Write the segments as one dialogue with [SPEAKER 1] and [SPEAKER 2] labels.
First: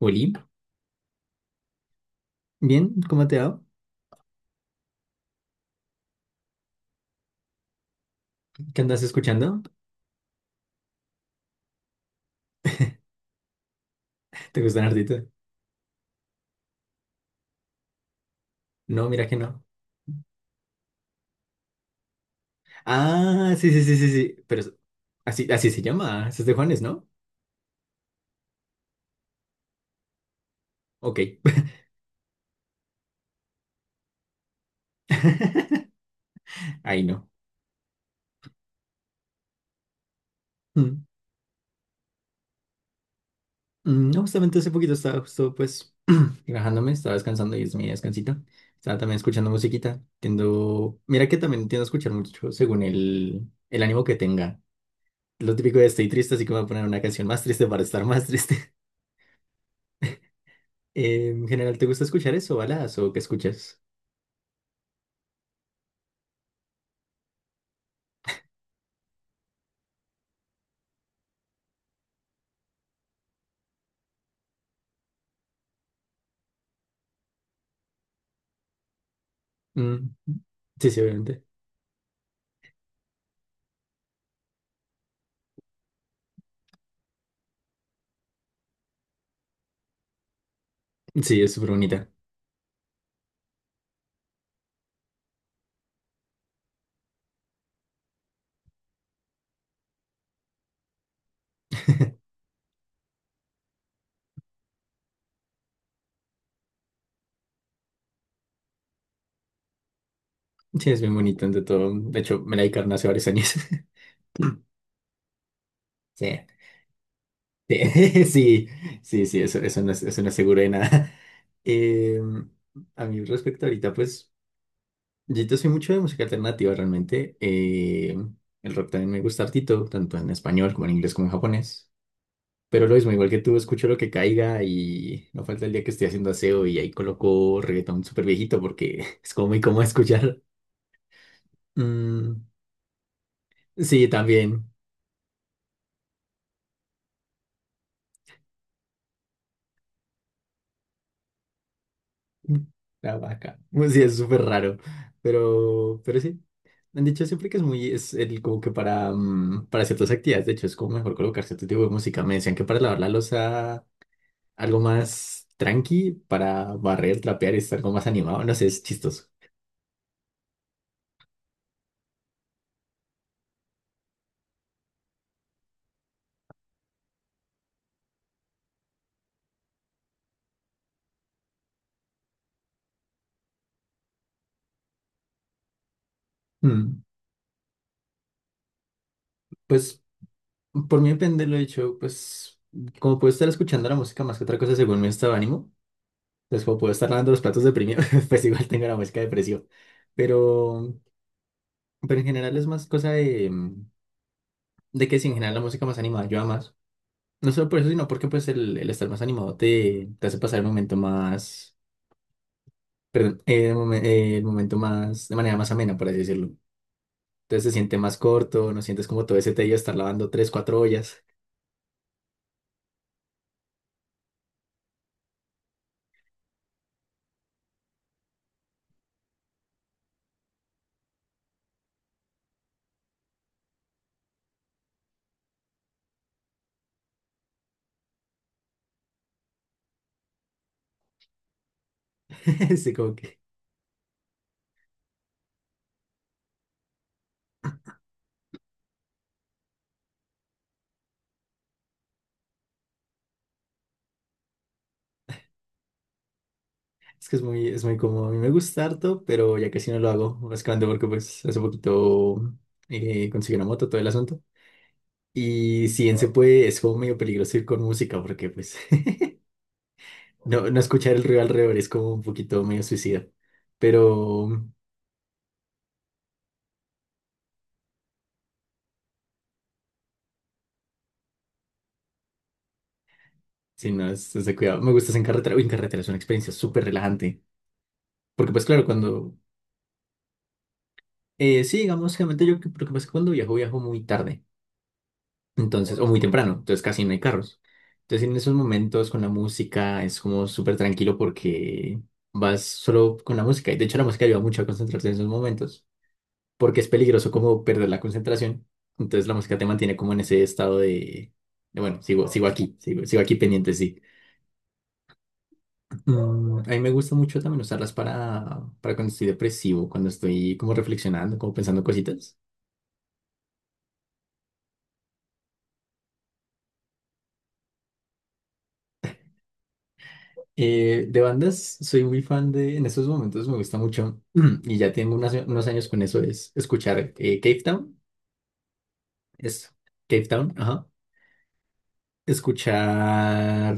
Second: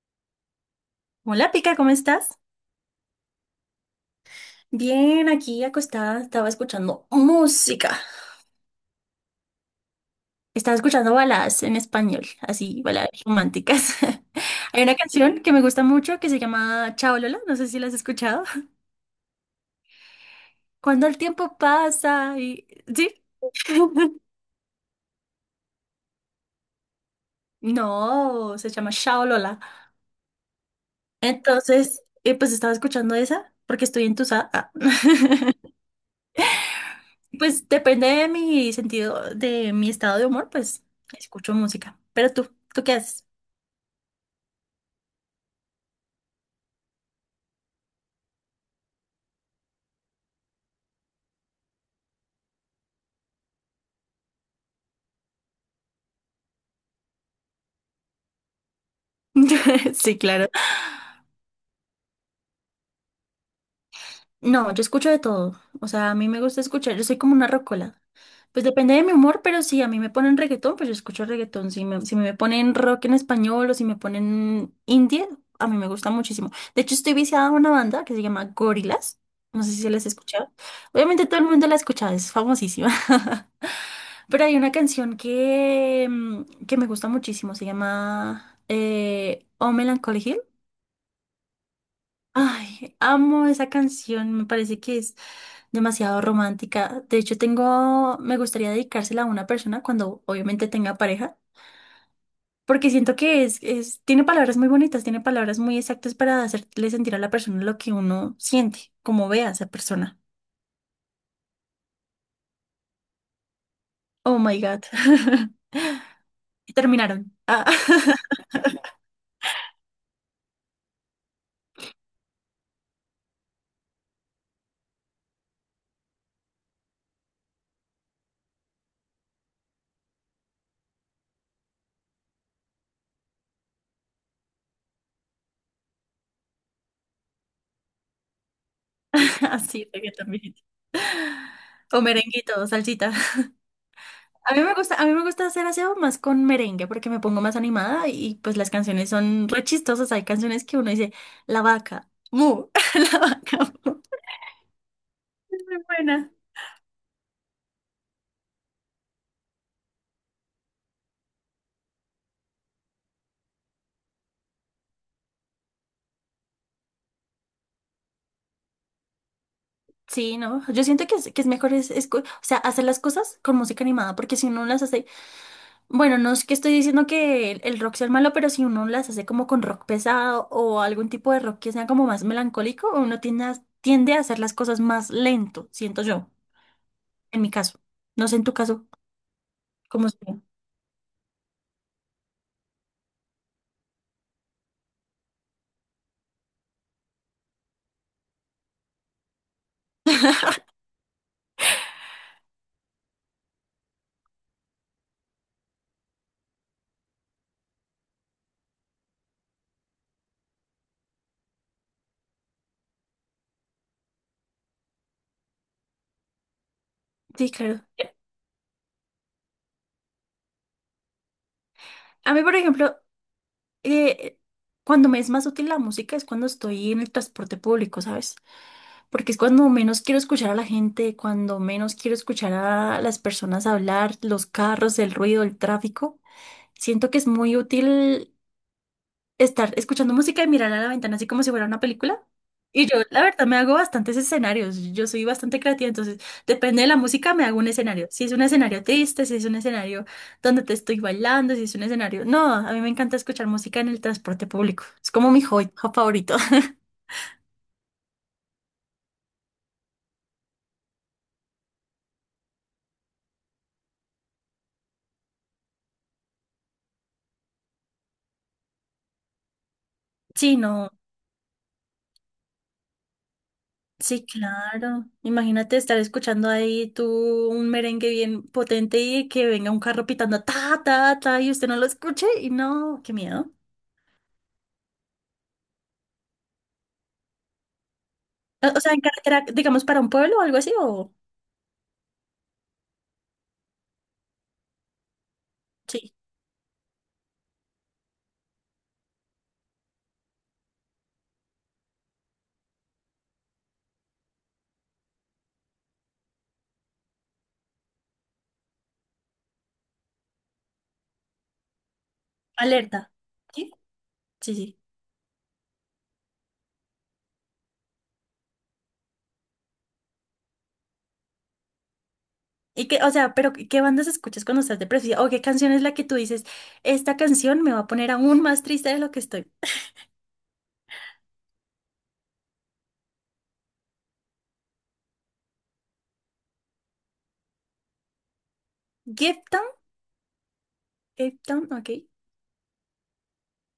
[SPEAKER 1] Oli,
[SPEAKER 2] Hola, Pica, ¿cómo estás?
[SPEAKER 1] bien, ¿cómo te va?
[SPEAKER 2] Bien, aquí acostada, estaba escuchando música.
[SPEAKER 1] ¿Qué andas escuchando?
[SPEAKER 2] Estaba escuchando baladas en español, así, baladas románticas.
[SPEAKER 1] ¿Te
[SPEAKER 2] Hay
[SPEAKER 1] gustan
[SPEAKER 2] una
[SPEAKER 1] artistas?
[SPEAKER 2] canción que me gusta mucho que se llama Chao Lola, no sé si la has escuchado.
[SPEAKER 1] No, mira que no.
[SPEAKER 2] Cuando el tiempo pasa y ¿sí?
[SPEAKER 1] Ah, sí, sí, sí, sí, sí. Así, así se llama. Ese es de Juanes, ¿no?
[SPEAKER 2] No, se llama Chao Lola.
[SPEAKER 1] Ok.
[SPEAKER 2] Entonces, pues estaba escuchando esa porque estoy entusada. Ah.
[SPEAKER 1] Ahí no.
[SPEAKER 2] Pues depende de mi sentido, de mi estado de humor, pues
[SPEAKER 1] Mm,
[SPEAKER 2] escucho música. Pero ¿tú qué haces?
[SPEAKER 1] No, justamente hace poquito estaba justo pues relajándome, estaba descansando y es mi descansito. Estaba también escuchando musiquita. Mira que también tiendo a escuchar mucho según el ánimo que tenga. Lo típico de estoy triste, así que me voy a poner una canción más triste para estar más triste.
[SPEAKER 2] Sí, claro.
[SPEAKER 1] En general, ¿te gusta escuchar eso, baladas o qué escuchas?
[SPEAKER 2] No, yo escucho de todo. O sea, a mí me gusta escuchar, yo soy como una rocola. Pues depende de mi humor, pero si a mí me ponen reggaetón, pues yo escucho reggaetón. Si me ponen rock en español o si me ponen indie, a mí me gusta muchísimo. De hecho, estoy viciada a una banda que se llama Gorillaz. No sé si se las
[SPEAKER 1] Mm,
[SPEAKER 2] ha escuchado.
[SPEAKER 1] sí, sí,
[SPEAKER 2] Obviamente todo
[SPEAKER 1] obviamente.
[SPEAKER 2] el mundo la ha escuchado, es famosísima. Pero hay una canción que me gusta muchísimo, se llama Oh Melancholy Hill.
[SPEAKER 1] Sí, es súper bonita.
[SPEAKER 2] Ay, amo esa canción, me parece que es demasiado romántica. De hecho, me gustaría dedicársela a una persona cuando obviamente tenga pareja, porque siento que tiene palabras muy bonitas, tiene palabras muy exactas para hacerle sentir a la persona lo que uno siente, como ve a esa persona.
[SPEAKER 1] Sí, es bien bonita, entre todo. De hecho, me la dedicaron hace varios años.
[SPEAKER 2] Oh my God.
[SPEAKER 1] Sí,
[SPEAKER 2] Y terminaron. Ah,
[SPEAKER 1] sí, sí, sí, sí, eso, eso no es seguro de nada. Eh, a mí respecto ahorita, pues, yo te soy mucho de música alternativa realmente. El rock también me gusta hartito, tanto en español como en inglés como en japonés. Pero lo mismo, igual que tú, escucho lo que caiga y no falta el día que estoy haciendo aseo y ahí coloco reggaetón súper viejito porque es como muy cómodo
[SPEAKER 2] así, reggaetón
[SPEAKER 1] escuchar.
[SPEAKER 2] viejito. O
[SPEAKER 1] Mm,
[SPEAKER 2] merenguito, o salsita.
[SPEAKER 1] sí,
[SPEAKER 2] A mí
[SPEAKER 1] también.
[SPEAKER 2] me gusta, a mí me gusta hacer aseo más con merengue porque me pongo más animada y pues las canciones son re chistosas. Hay canciones que uno dice, la vaca, mu,
[SPEAKER 1] La
[SPEAKER 2] la
[SPEAKER 1] vaca.
[SPEAKER 2] vaca,
[SPEAKER 1] Bueno,
[SPEAKER 2] mu.
[SPEAKER 1] sí, es súper raro.
[SPEAKER 2] Es muy
[SPEAKER 1] Pero
[SPEAKER 2] buena.
[SPEAKER 1] sí. Me han dicho siempre que es muy, es el, como que para, para ciertas actividades, de hecho, es como mejor colocar cierto tipo de música. Me decían que para lavar la losa algo más tranqui, para barrer, trapear y estar algo más animado. No sé, es chistoso.
[SPEAKER 2] Sí, no, yo siento que es mejor o sea, hacer las cosas con música animada porque si uno las hace, bueno, no es que estoy diciendo que el rock sea el malo, pero si uno las hace como con rock pesado o algún tipo de rock que sea como más melancólico, uno tiende a hacer las cosas más lento, siento yo,
[SPEAKER 1] Mm.
[SPEAKER 2] en mi caso. No sé en tu caso,
[SPEAKER 1] Pues
[SPEAKER 2] ¿cómo sería?
[SPEAKER 1] por mí depende, lo he dicho, pues como puedo estar escuchando la música más que otra cosa según mi estado de ánimo, pues como puedo estar lavando los platos deprimido, pues igual tengo la música depresiva. Pero Pero en general es más cosa de, de que si en general la música más animada ayuda más. No solo por eso, sino porque pues el estar más animado te hace pasar el momento más, perdón, el momento más, de manera más amena, por así decirlo.
[SPEAKER 2] Sí,
[SPEAKER 1] Entonces se
[SPEAKER 2] claro.
[SPEAKER 1] siente más corto, no sientes como todo ese tedio de estar lavando tres, cuatro ollas.
[SPEAKER 2] A mí, por ejemplo, eh, cuando me es más útil la música es cuando estoy en el transporte público, ¿sabes? Porque es cuando menos quiero escuchar a la gente, cuando menos quiero escuchar a las personas hablar, los carros, el ruido, el tráfico. Siento que es muy útil estar escuchando música y mirar a la ventana así como si fuera una película. Y
[SPEAKER 1] Sí,
[SPEAKER 2] yo,
[SPEAKER 1] como
[SPEAKER 2] la verdad, me hago bastantes escenarios. Yo soy bastante creativa, entonces depende de la música, me hago un escenario. Si es un escenario triste, si es un escenario donde te estoy bailando, si es un escenario. No, a mí me encanta escuchar música en el transporte público. Es como mi hobby favorito.
[SPEAKER 1] que es muy cómodo. A mí me gusta harto, pero ya casi no lo hago, básicamente porque pues hace poquito conseguí una moto, todo el asunto. Y si bien se Wow puede, es como medio peligroso ir con música, porque pues
[SPEAKER 2] Sí,
[SPEAKER 1] no, no
[SPEAKER 2] no,
[SPEAKER 1] escuchar el ruido alrededor es como un poquito medio suicida.
[SPEAKER 2] sí,
[SPEAKER 1] Pero
[SPEAKER 2] claro. Imagínate estar escuchando ahí tú un merengue bien potente y que venga un carro pitando ta, ta, ta y usted no lo escuche y no, qué miedo.
[SPEAKER 1] si no, es de cuidado. Me gusta hacer en carretera. Uy, en carretera es una experiencia súper relajante. Porque pues
[SPEAKER 2] O o
[SPEAKER 1] claro,
[SPEAKER 2] sea, en
[SPEAKER 1] cuando...
[SPEAKER 2] carretera, digamos, para un pueblo o algo así, o
[SPEAKER 1] sí, digamos, generalmente yo, lo que pasa es que cuando viajo, viajo muy tarde. Entonces, o
[SPEAKER 2] sí,
[SPEAKER 1] muy temprano. Entonces casi no hay carros. Entonces en esos momentos con la música es como súper tranquilo porque vas solo con la música. Y de hecho la música ayuda mucho a concentrarse en esos momentos. Porque es peligroso como perder la concentración. Entonces la música te mantiene como en ese estado de, bueno, sigo aquí,
[SPEAKER 2] alerta.
[SPEAKER 1] sigo aquí
[SPEAKER 2] Sí,
[SPEAKER 1] pendiente, sí.
[SPEAKER 2] sí, sí.
[SPEAKER 1] A mí me gusta mucho también usarlas para cuando estoy depresivo, cuando estoy como reflexionando, como pensando cositas.
[SPEAKER 2] Y que, o sea, pero ¿qué bandas escuchas cuando estás depresiva? ¿O qué canción es la que tú dices, esta canción me va a poner aún más triste de lo que estoy?
[SPEAKER 1] De bandas, soy muy fan de, en estos momentos me gusta mucho, y ya tengo unos años con eso, es escuchar Cave Town,
[SPEAKER 2] Gift Town,
[SPEAKER 1] es Cave Town, ajá.
[SPEAKER 2] Gift Town, ok.
[SPEAKER 1] Escuchar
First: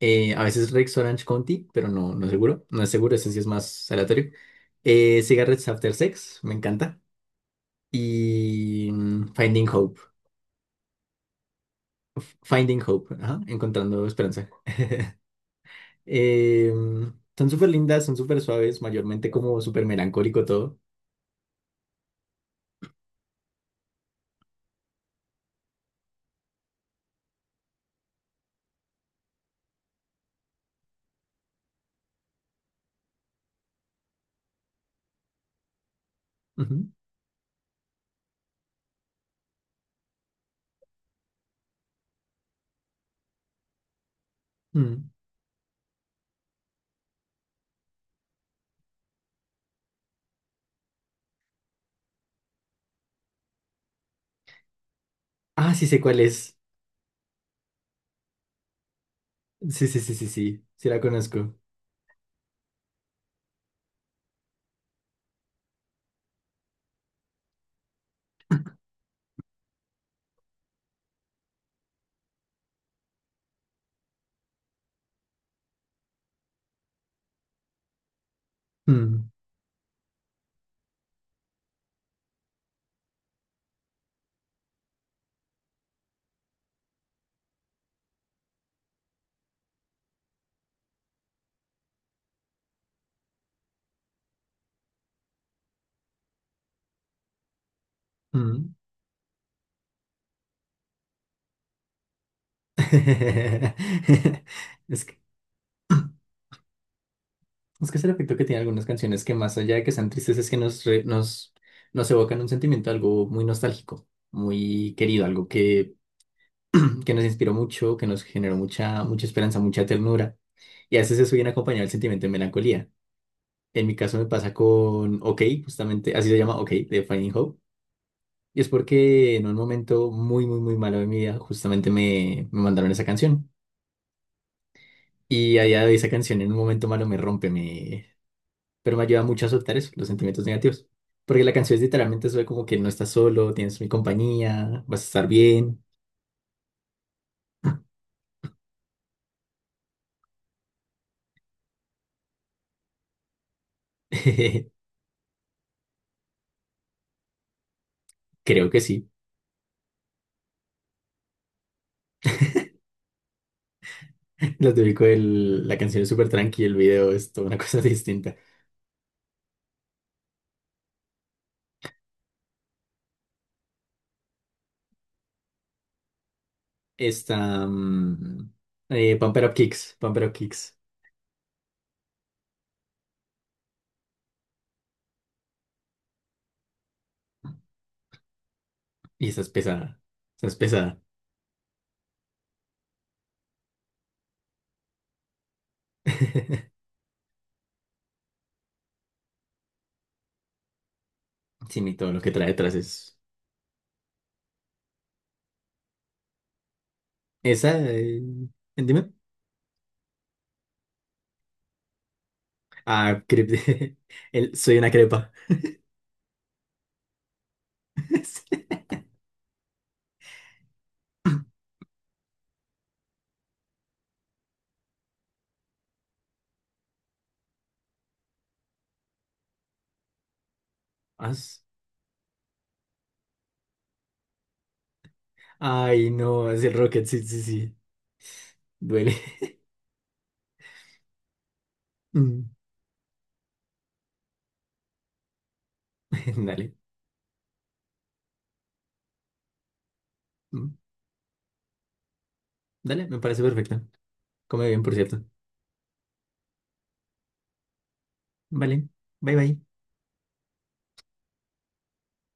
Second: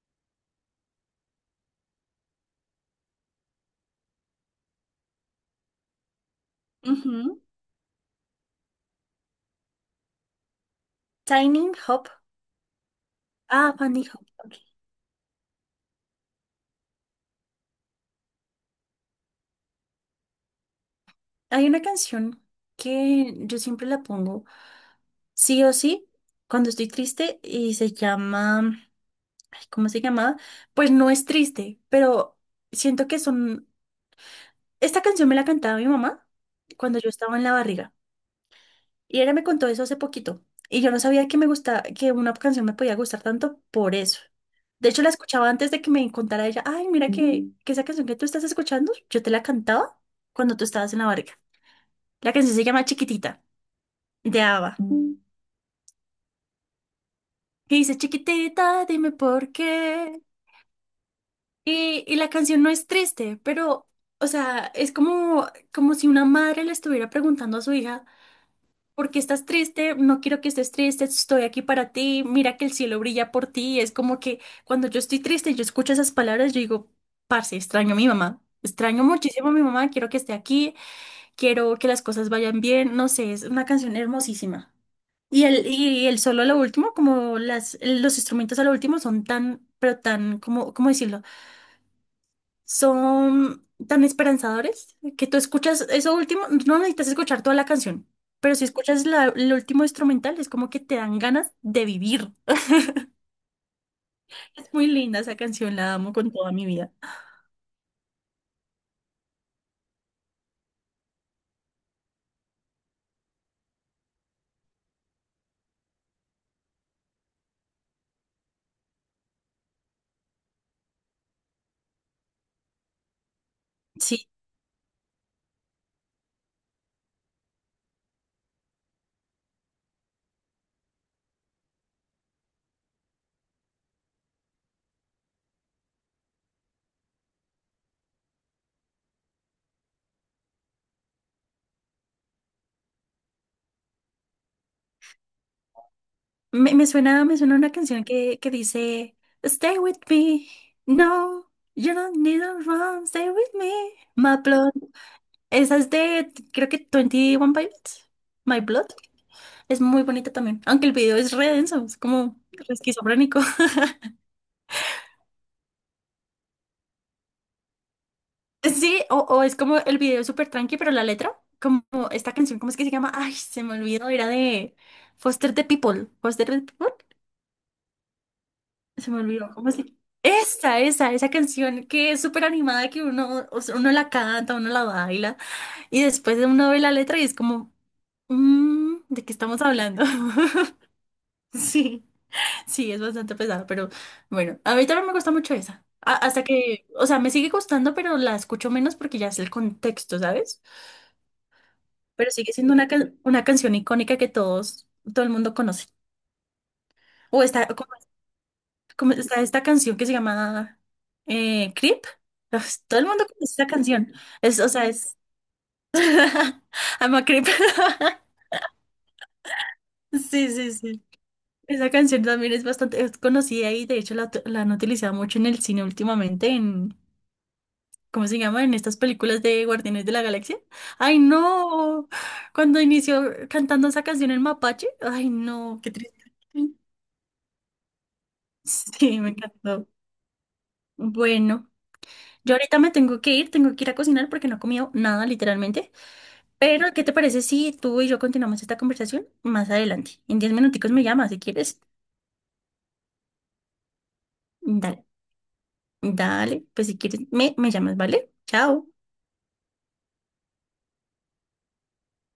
[SPEAKER 1] a veces Rex Orange County, pero no es seguro, no es seguro, ese sí es más aleatorio. Cigarettes After Sex, me encanta.
[SPEAKER 2] Ujú.
[SPEAKER 1] Y Finding Hope,
[SPEAKER 2] Tiny Hop.
[SPEAKER 1] Finding Hope, ajá,
[SPEAKER 2] Ah,
[SPEAKER 1] encontrando
[SPEAKER 2] Fanny Hop,
[SPEAKER 1] esperanza.
[SPEAKER 2] ok.
[SPEAKER 1] Eh, son súper lindas, son súper suaves, mayormente como súper melancólico todo.
[SPEAKER 2] Hay una canción que yo siempre la pongo, sí o sí, cuando estoy triste y se llama, ay, ¿cómo se llama? Pues no es triste, pero siento que son. Esta canción me la cantaba mi mamá cuando yo estaba en la barriga y ella me contó eso hace poquito y yo no sabía que me gustaba, que una canción me podía gustar tanto por eso.
[SPEAKER 1] Ujú.
[SPEAKER 2] De hecho,
[SPEAKER 1] Mm.
[SPEAKER 2] la escuchaba antes de que me contara ella, ay, mira que, Mm. que esa canción que tú estás escuchando, yo te la cantaba cuando tú estabas en la barriga. La canción se llama Chiquitita, de ABBA. Mm.
[SPEAKER 1] Ah, sí sé cuál es.
[SPEAKER 2] Y dice, chiquitita, dime por
[SPEAKER 1] Sí, sí, sí,
[SPEAKER 2] qué.
[SPEAKER 1] sí, sí, sí la conozco.
[SPEAKER 2] Y la canción no es triste, pero, o sea, es como si una madre le estuviera preguntando a su hija. ¿Porque estás triste? No quiero que estés triste, estoy aquí para ti, mira que el cielo brilla por ti. Es como que cuando yo estoy triste y yo escucho esas palabras, yo digo, parce, extraño a mi mamá, extraño
[SPEAKER 1] Mm,
[SPEAKER 2] muchísimo a mi mamá, quiero que esté aquí, quiero que las cosas vayan bien, no sé, es una canción hermosísima. Y el solo a lo último, como las, los instrumentos a lo último son tan, pero tan, como, ¿cómo decirlo? Son tan esperanzadores que tú escuchas eso último, no necesitas escuchar toda la canción, pero si
[SPEAKER 1] mm.
[SPEAKER 2] escuchas la, el último instrumental es como que te dan ganas de vivir. Es muy
[SPEAKER 1] Es que
[SPEAKER 2] linda esa canción, la amo con toda mi vida.
[SPEAKER 1] es que es el efecto que tiene algunas canciones que más allá de que sean tristes es que nos evocan un sentimiento, algo muy nostálgico, muy querido, algo que nos inspiró mucho, que nos generó mucha, mucha esperanza, mucha ternura. Y a veces eso viene acompañado del sentimiento de melancolía. En mi caso me
[SPEAKER 2] Sí,
[SPEAKER 1] pasa con OK, justamente, así se llama OK, de Finding Hope. Y es porque en un momento muy, muy, muy malo de mi vida, justamente me mandaron esa canción. Y allá de esa canción en un momento malo me rompe, pero me ayuda mucho a soltar eso, los sentimientos negativos. Porque la canción es literalmente sobre como que no estás solo, tienes mi compañía, vas a estar bien.
[SPEAKER 2] me suena una canción que dice, stay with me, no, you don't need to run, stay with me, my blood. Esa es de, creo que twenty one Pilots, My
[SPEAKER 1] Creo que
[SPEAKER 2] Blood.
[SPEAKER 1] sí.
[SPEAKER 2] Es muy bonita también, aunque el video es re denso, es como re esquizofrénico.
[SPEAKER 1] Lo típico el la canción es súper tranqui, el video es toda una cosa distinta.
[SPEAKER 2] Sí, o es como el video es súper tranqui, pero la letra, como esta canción, ¿cómo es que se llama? Ay, se me olvidó, era de Foster the People. Foster the People,
[SPEAKER 1] Esta,
[SPEAKER 2] se me
[SPEAKER 1] Pump It
[SPEAKER 2] olvidó,
[SPEAKER 1] Up
[SPEAKER 2] ¿cómo se
[SPEAKER 1] Kicks, Pump It Up Kicks.
[SPEAKER 2] Esa canción que es súper animada, que uno, o sea, uno la canta, uno la baila, y después uno ve la letra y es como, "Mm, ¿de
[SPEAKER 1] Y
[SPEAKER 2] qué
[SPEAKER 1] esa es
[SPEAKER 2] estamos
[SPEAKER 1] pesada,
[SPEAKER 2] hablando?
[SPEAKER 1] esa es pesada.
[SPEAKER 2] Sí, sí, es bastante pesado, pero bueno, a mí también me gusta mucho esa. Hasta que, o sea, me sigue gustando, pero la escucho menos porque ya es el contexto, ¿sabes?
[SPEAKER 1] Sí, mi, todo lo que
[SPEAKER 2] Pero
[SPEAKER 1] trae
[SPEAKER 2] sigue siendo
[SPEAKER 1] detrás
[SPEAKER 2] una,
[SPEAKER 1] es...
[SPEAKER 2] can- una canción icónica que todos, todo el mundo conoce. O está,
[SPEAKER 1] Esa,
[SPEAKER 2] como-
[SPEAKER 1] dime.
[SPEAKER 2] como está esta canción que se llama Creep. Pues, todo el
[SPEAKER 1] Ah,
[SPEAKER 2] mundo conoce esta canción.
[SPEAKER 1] el,
[SPEAKER 2] Es, o
[SPEAKER 1] soy
[SPEAKER 2] sea,
[SPEAKER 1] una
[SPEAKER 2] es
[SPEAKER 1] crepa.
[SPEAKER 2] I'm a Creep.
[SPEAKER 1] Sí.
[SPEAKER 2] Sí, sí, sí. Esa canción también es bastante es conocida y de hecho la han utilizado mucho en el cine últimamente, en, ¿cómo se llama? En estas películas de Guardianes de la Galaxia. ¡Ay,
[SPEAKER 1] Ah,
[SPEAKER 2] no! Cuando inició cantando esa canción en Mapache, ¡ay, no! ¡Qué
[SPEAKER 1] ay,
[SPEAKER 2] triste!
[SPEAKER 1] no, es el Rocket, sí, sí, sí. Duele.
[SPEAKER 2] Sí, me encantó. Bueno,
[SPEAKER 1] Mm,
[SPEAKER 2] yo ahorita me tengo que ir a cocinar porque no he comido nada, literalmente.
[SPEAKER 1] dale.
[SPEAKER 2] Pero, ¿qué te parece si tú y yo continuamos esta conversación más adelante? En diez
[SPEAKER 1] Mm,
[SPEAKER 2] minuticos me llamas si quieres.
[SPEAKER 1] dale, me parece perfecto. Come bien, por
[SPEAKER 2] Dale,
[SPEAKER 1] cierto.
[SPEAKER 2] dale, pues si quieres me llamas, ¿vale? Chao.
[SPEAKER 1] Vale, bye bye.